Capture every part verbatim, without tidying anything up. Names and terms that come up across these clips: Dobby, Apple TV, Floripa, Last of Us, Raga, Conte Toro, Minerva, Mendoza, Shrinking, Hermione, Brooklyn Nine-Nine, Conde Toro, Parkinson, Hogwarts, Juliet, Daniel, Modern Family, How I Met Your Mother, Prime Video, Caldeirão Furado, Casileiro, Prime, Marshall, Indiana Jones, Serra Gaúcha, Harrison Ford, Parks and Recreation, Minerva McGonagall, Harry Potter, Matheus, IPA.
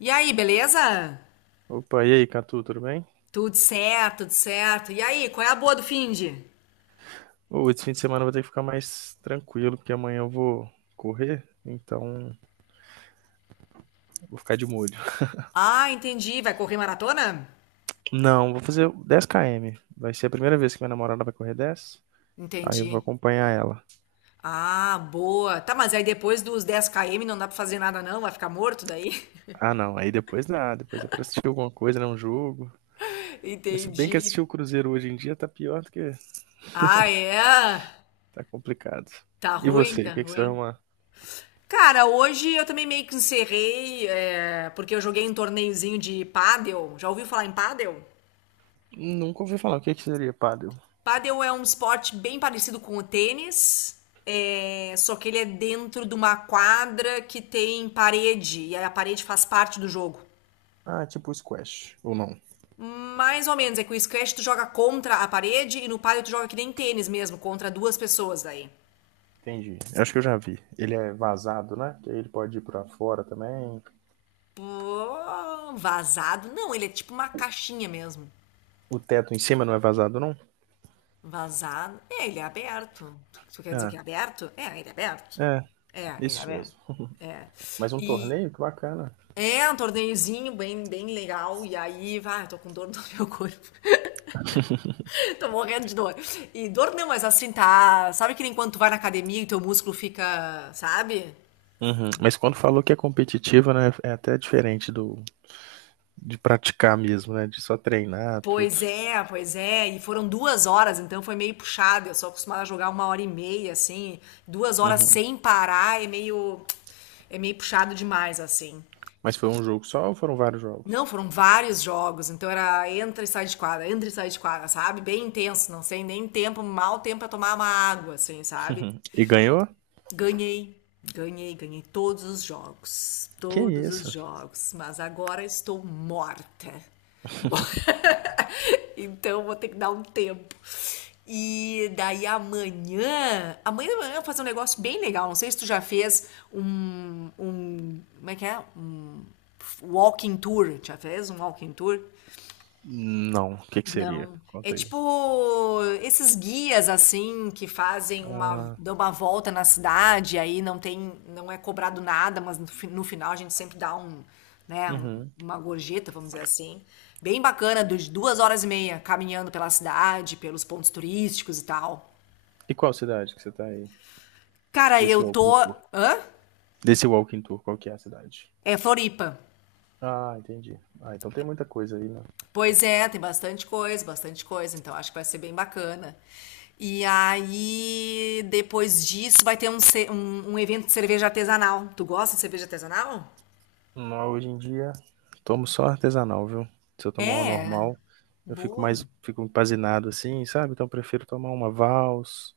E aí, beleza? Opa, e aí, Catu, tudo bem? Tudo certo, tudo certo. E aí, qual é a boa do finde? Ô, esse fim de semana eu vou ter que ficar mais tranquilo, porque amanhã eu vou correr, então vou ficar de molho. Ah, entendi. Vai correr maratona? Não, vou fazer dez quilômetros. Vai ser a primeira vez que minha namorada vai correr dez, aí Entendi. eu vou acompanhar ela. Ah, boa. Tá, mas aí depois dos dez quilômetros não dá pra fazer nada não? Vai ficar morto daí? Ah, não, aí depois dá, depois dá pra assistir alguma coisa, né, um jogo. Mas se bem que Entendi. assistir o Cruzeiro hoje em dia tá pior do que... Ah, é? tá complicado. Tá E ruim, você, o tá que que você vai ruim. arrumar? Cara, hoje eu também meio que encerrei, é, porque eu joguei um torneiozinho de pádel. Já ouviu falar em pádel? Nunca ouvi falar, o que que seria pádel? Padel é um esporte bem parecido com o tênis, é, só que ele é dentro de uma quadra que tem parede, e a parede faz parte do jogo. Ah, tipo squash, ou não? Mais ou menos, é que o squash tu joga contra a parede e no padel tu joga que nem tênis mesmo, contra duas pessoas daí. Entendi. Eu acho que eu já vi. Ele é vazado, né? Que aí ele pode ir pra fora também. Pô, vazado? Não, ele é tipo uma caixinha mesmo. O teto em cima não é vazado, não? Vazado? É, ele é aberto. Tu, tu quer dizer que Ah, é aberto? É, ele é aberto. é, É, ele é isso aberto. mesmo. É. Mas um E, torneio, que bacana. É, um torneiozinho bem, bem legal. E aí, vai, eu tô com dor no meu corpo. Tô morrendo de dor. E dor não, mas assim, tá. Sabe que nem quando tu vai na academia e teu músculo fica, sabe? Uhum. Mas quando falou que é competitivo, né? É até diferente do de praticar mesmo, né? De só treinar, tudo. Pois é, pois é. E foram duas horas, então foi meio puxado. Eu sou acostumada a jogar uma hora e meia, assim. Duas horas Uhum. sem parar é meio. É meio puxado demais, assim. Mas foi um jogo só ou foram vários Não, jogos? foram vários jogos, então era entra e sai de quadra, entra e sai de quadra, sabe? Bem intenso, não sei nem tempo, mal tempo pra tomar uma água, assim, sabe? E ganhou? Ganhei, ganhei, ganhei todos os jogos, Que todos os isso? jogos, mas agora estou morta. Então vou ter que dar um tempo. E daí amanhã, amanhã de manhã eu vou fazer um negócio bem legal. Não sei se tu já fez um, um, como é que é? Um walking tour. Já fez um walking tour? Não, o que que seria? Não. É Conta aí. tipo esses guias assim que fazem uma, dão uma volta na cidade, aí não tem, não é cobrado nada, mas no, fi- no final a gente sempre dá um, né, um- Uhum. uma gorjeta, vamos dizer assim. Bem bacana, de duas horas e meia caminhando pela cidade, pelos pontos turísticos e tal. E qual cidade que você tá aí? Cara, Desse eu Walking tô. Tour. Hã? Desse Walking Tour, qual que é a cidade? É Floripa. Ah, entendi. Ah, então tem muita coisa aí, né? Pois é, tem bastante coisa, bastante coisa, então acho que vai ser bem bacana. E aí, depois disso, vai ter um, ce- um, um evento de cerveja artesanal. Tu gosta de cerveja artesanal? Mas hoje em dia, tomo só artesanal, viu? Se eu tomar uma É, normal, eu fico boa. mais, fico empazinado assim, sabe? Então eu prefiro tomar uma Vals,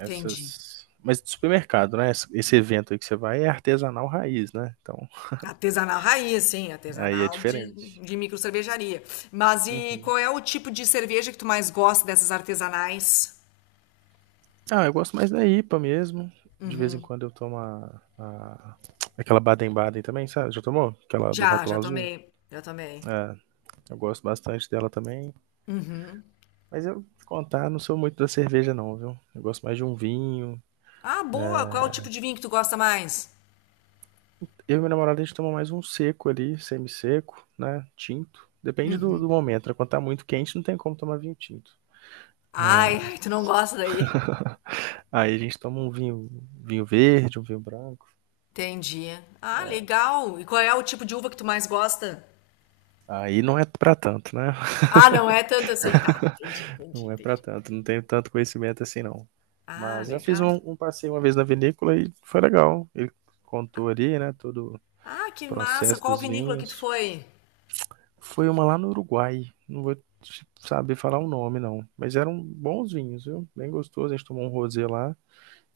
Entendi. Mas de supermercado, né? Esse esse evento aí que você vai é artesanal raiz, né? Então Artesanal raiz, sim, aí é artesanal de, diferente. de micro cervejaria. Mas e Uhum. qual é o tipo de cerveja que tu mais gosta dessas artesanais? Ah, eu gosto mais da I P A mesmo. De vez em quando eu tomo a, a- aquela Baden-Baden também, sabe? Já tomou? Aquela do Já, rótulo já azul. tomei, já tomei. Eu gosto bastante dela também. Mas eu te contar, não sou muito da cerveja, não, viu? Eu gosto mais de um vinho. Ah, boa. Qual é o tipo de vinho que tu gosta mais? Eu e minha namorada, a gente toma mais um seco ali, semi-seco, né? Tinto. Depende do, do momento, né? Quando tá muito quente, não tem como tomar vinho tinto. Ai, Mas ai, tu não gosta daí. aí a gente toma um vinho, vinho verde, um vinho branco. Entendi. Ah, legal. E qual é o tipo de uva que tu mais gosta? Aí não é pra tanto, né? Ah, não é tanto assim, tá. Entendi, entendi, Não é pra entendi. tanto, não tenho tanto conhecimento assim, não. Ah, Mas já fiz um, legal. um passeio uma vez na vinícola e foi legal. Ele contou ali, né, todo Ah, o que massa. processo Qual dos vinícola que tu vinhos. foi? Foi uma lá no Uruguai. Não vou te saber falar o nome, não. Mas eram bons vinhos, viu? Bem gostoso. A gente tomou um rosé lá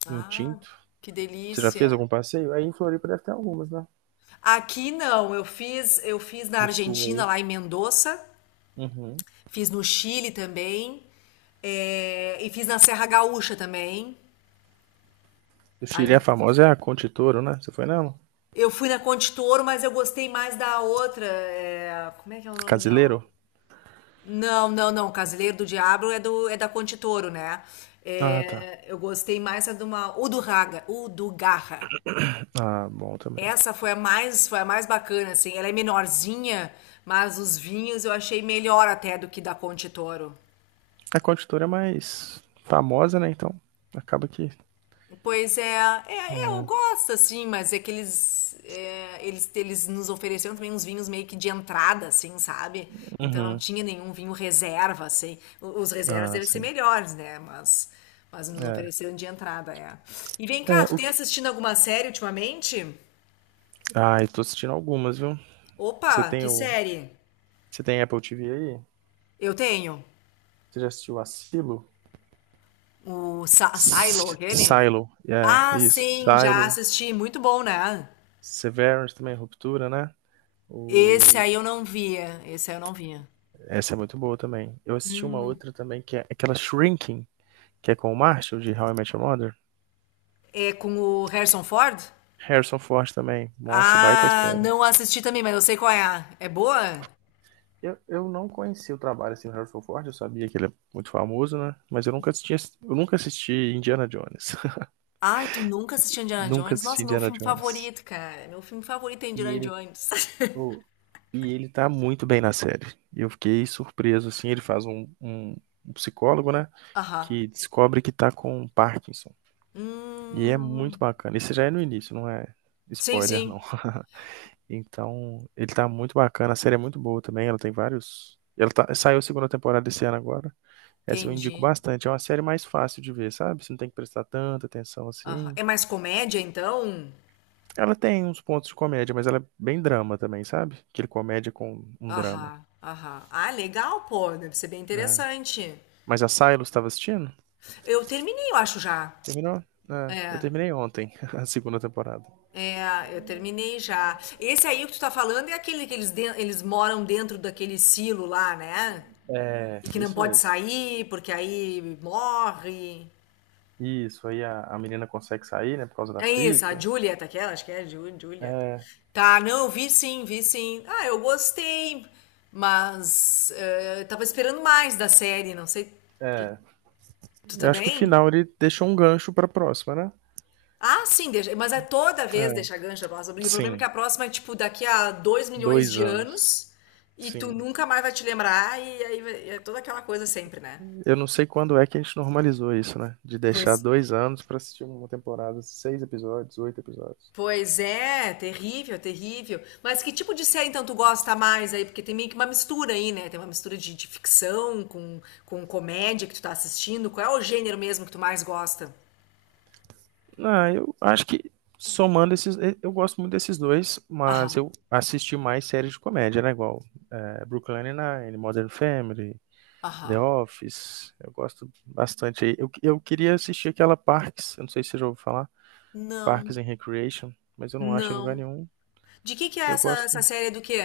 e um Ah, tinto. que Você já fez delícia. algum passeio? Aí em Floripa deve ter algumas, né? Aqui não, eu fiz, eu fiz na Do sul Argentina, aí. lá em Mendoza, Uhum. fiz no Chile também, eh, e fiz na Serra Gaúcha também. O Chile é Ali. famosa é a Conte Toro, né? Você foi nela? Eu fui na Conde Toro, mas eu gostei mais da outra. Eh, como é que é o nome da outra? Casileiro? Não, não, não. Casileiro do Diabo é do é da Conte Toro, né? Ah, tá. É, eu gostei mais a de uma o do Raga, o do Garra. Ah, bom também. Essa foi a mais foi a mais bacana, assim. Ela é menorzinha, mas os vinhos eu achei melhor até do que da Conte Toro. A Conte Toro é mais famosa, né? Então acaba que. Pois é, é, é, eu gosto assim, mas é que eles, é, eles, eles nos ofereceram também uns vinhos meio que de entrada, assim, sabe? Então não Uhum. tinha nenhum vinho reserva, assim. O- Os reservas Ah, devem ser sim. melhores, né? Mas, mas nos É. ofereceram de entrada, é. E vem É, cá, tu o tem que... assistindo alguma série ultimamente? Ah, eu tô assistindo algumas, viu? Você Opa, tem que o. série? Você tem Apple T V aí? Eu tenho. Você já assistiu Asilo? O Sa- Silo, S- aquele? Silo, é, Ah, isso. sim, já Silo, assisti. Muito bom, né? Severance também, Ruptura, né? Esse O... aí eu não via. Esse aí eu não via. Essa é muito boa também. Eu assisti uma outra também, que é aquela Shrinking, que é com o Marshall, de How I Met Your Mother. É com o Harrison Ford? Harrison Ford também. Nossa, baita Ah, série. não assisti também, mas eu sei qual é. É boa? Eu, eu não conheci o trabalho assim, do Harrison Ford, eu sabia que ele é muito famoso, né? Mas eu nunca assisti, eu nunca assisti Indiana Jones. Ai, tu nunca assistiu Indiana Nunca Jones? assisti Nossa, meu Indiana filme Jones. favorito, cara. Meu filme favorito é E Indiana ele, Jones. oh, e ele tá muito bem na série. E eu fiquei surpreso, assim, ele faz um, um- um psicólogo, né, Aham. que descobre que tá com Parkinson. E é muito Hum. bacana. Isso já é no início, não é Sim, spoiler, não. sim. Então, ele tá muito bacana. A série é muito boa também, ela tem vários... Ela tá- saiu a segunda temporada esse ano agora. Essa eu indico Entendi. bastante. É uma série mais fácil de ver, sabe? Você não tem que prestar tanta atenção Aham. assim. É mais comédia, então? Ela tem uns pontos de comédia, mas ela é bem drama também, sabe? Aquele comédia com um drama. Aham, aham. Ah, legal, pô. Deve ser bem Né? interessante. Mas a Silos estava assistindo? Eu terminei, eu acho já. Terminou? É, eu É. terminei ontem a segunda temporada. É, eu terminei já. Esse aí que tu tá falando é aquele que eles, den- eles moram dentro daquele silo lá, né? É, E que não isso pode mesmo. sair, porque aí morre. Isso, aí a, a menina consegue sair, né, por causa da É isso, a fita. Juliet, aquela, acho que é a Ju- Juliet. É, Tá, não, eu vi sim, vi sim. Ah, eu gostei, mas eh, eu tava esperando mais da série, não sei. que- é. Tu tá Eu acho que o bem? final ele deixou um gancho pra próxima, né? Ah, sim, deixa- mas é toda vez É, deixa gancho a próxima. E o problema é que a sim. próxima é tipo daqui a dois milhões Dois de anos. anos e tu Sim. nunca mais vai te lembrar e aí vai- é toda aquela coisa sempre, né? Eu não sei quando é que a gente normalizou isso, né? De deixar Pois dois anos pra assistir uma temporada, seis episódios, oito episódios. Pois é, terrível, terrível. Mas que tipo de série então tu gosta mais aí? Porque tem meio que uma mistura aí, né? Tem uma mistura de, de ficção com, com comédia que tu tá assistindo. Qual é o gênero mesmo que tu mais gosta? Ah, eu acho que somando esses. Eu, gosto muito desses dois, mas Aham, eu assisti mais séries de comédia, né? Igual é, Brooklyn Nine-Nine, Modern Family, The aham. Office, eu gosto bastante aí. Eu, eu queria assistir aquela Parks, eu não sei se você já ouviu falar, Não, Parks and Recreation, mas eu não acho em lugar não. nenhum. De que que é Eu essa, gosto. essa série do quê?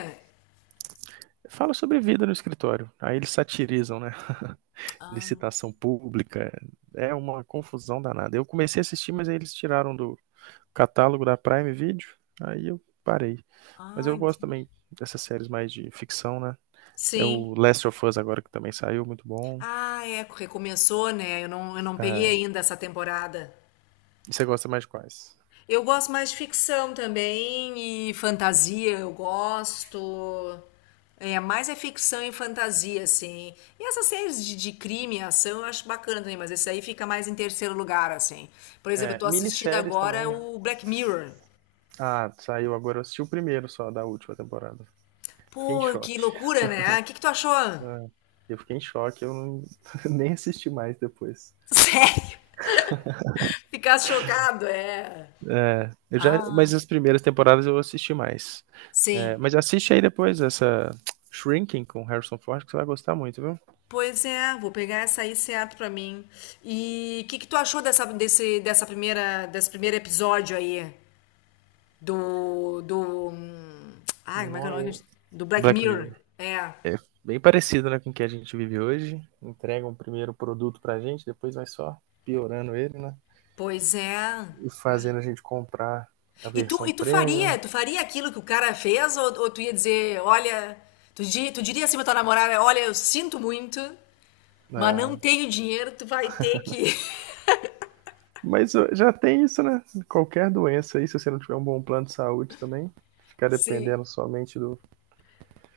Fala sobre vida no escritório. Aí eles satirizam, né? Ah, Licitação pública. É uma confusão danada. Eu comecei a assistir, mas aí eles tiraram do catálogo da Prime Video. Aí eu parei. Mas ah, eu gosto entendi. também dessas séries mais de ficção, né? É o Sim. Last of Us agora que também saiu, muito bom. Ah, é, recomeçou, né? Eu não, eu não peguei ainda essa temporada. E você gosta mais de quais? Eu gosto mais de ficção também e fantasia, eu gosto. É, mais é ficção e fantasia, assim. E essas séries de, de crime e ação eu acho bacana também, mas esse aí fica mais em terceiro lugar, assim. Por exemplo, eu É, tô assistindo minisséries também, agora né? o Black Mirror. Ah, saiu agora. Eu assisti o primeiro só da última temporada. Fiquei em Pô, que choque. loucura, né? O que que tu achou? Ah, eu fiquei em choque. Eu não... nem assisti mais depois. Sério? Ficar chocado, é. Eu já... Mas Ah, as primeiras temporadas eu assisti mais. É, sim. mas assiste aí depois essa Shrinking com Harrison Ford, que você vai gostar muito, viu? Pois é, vou pegar essa aí certo pra mim. E o que que tu achou dessa, desse, dessa primeira, desse primeiro episódio aí? Do, do... hum, Ai, como é que é o Não, nome? eu... Do Black Black Mirror. Mirror. É, É bem parecido né, com o que a gente vive hoje. Entrega um primeiro produto pra gente, depois vai só piorando ele, né? pois é. E Ah. fazendo a gente comprar a E tu, versão e tu premium, faria, tu faria aquilo que o cara fez? Ou, ou tu ia dizer, olha... Tu, di- tu diria assim pra tua namorada, olha, eu sinto muito, mas não né? tenho dinheiro, tu vai ter que... Mas ó, já tem isso, né? Qualquer doença aí, se você não tiver um bom plano de saúde também, ficar Sim. dependendo somente do.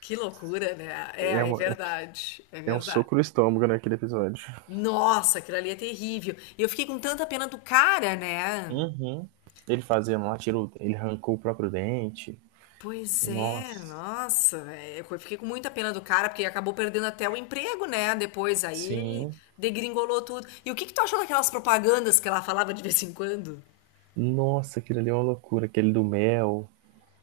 Que loucura, né? É, É, é uma- verdade. É É um verdade. soco no estômago naquele episódio. Nossa, aquilo ali é terrível. E eu fiquei com tanta pena do cara, né? Uhum. Ele fazendo lá, tirou, ele arrancou o próprio dente. Pois é, Nossa, nossa, é, eu fiquei com muita pena do cara, porque acabou perdendo até o emprego, né? Depois aí sim. degringolou tudo. E o que que tu achou daquelas propagandas que ela falava de vez em quando? Nossa, aquilo ali é uma loucura, aquele do mel.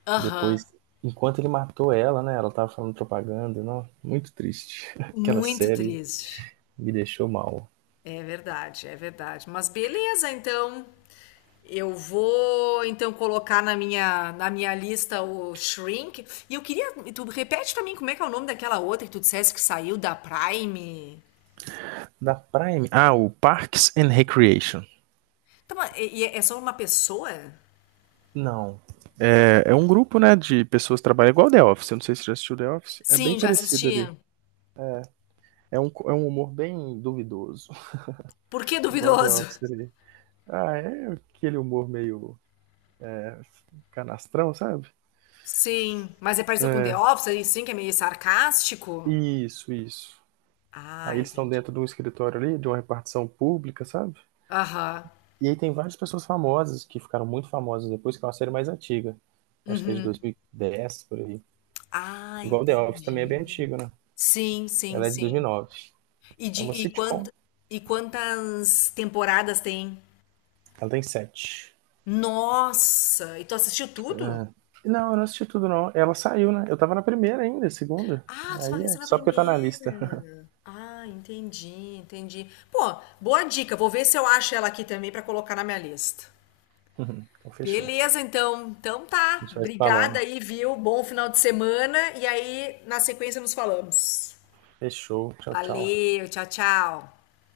Aham. Depois, enquanto ele matou ela, né? Ela tava falando propaganda. Não, muito triste. Aquela Muito série triste. me deixou mal. É verdade, é verdade. Mas beleza, então. Eu vou então colocar na minha, na minha lista o Shrink. E eu queria. E tu repete pra mim como é que é o nome daquela outra que tu dissesse que saiu da Prime. Da Prime. Ah, o Parks and Recreation. Tá, mas e- e é só uma pessoa? Não, é um grupo, né, de pessoas que trabalham igual The Office. Eu não sei se você já assistiu The Office. É bem Sim, já parecido assisti. ali. É um, é um humor bem duvidoso. Por que Igual The duvidoso? Office ali. Ah, é aquele humor meio canastrão, sabe? Sim, mas é parecido com The É, Office, aí sim, que é meio sarcástico. isso, isso. Ah, Aí eles estão entendi. dentro de um escritório ali, de uma repartição pública, sabe? Aham. E aí tem várias pessoas famosas que ficaram muito famosas depois, que é uma série mais antiga. Acho que é de Uhum. dois mil e dez, por aí. Ah, Igual The Office também é bem entendi. antiga, né? Sim, sim, Ela é de sim. dois mil e nove. E, É de, uma e, quant, sitcom, e quantas temporadas tem? ela tem sete. Nossa! E tu assistiu É. tudo? Não, eu não assisti tudo, não. Ela saiu, né? Eu tava na primeira ainda, segunda. Ah, tu Aí vai ser é na só porque tá na lista. primeira. Ah, entendi, entendi. Pô, boa dica. Vou ver se eu acho ela aqui também pra colocar na minha lista. Então fechou. A Beleza, então. Então tá. gente vai se Obrigada falando. aí, viu? Bom final de semana. E aí, na sequência, nos falamos. Fechou. Tchau, tchau. Valeu, tchau, tchau.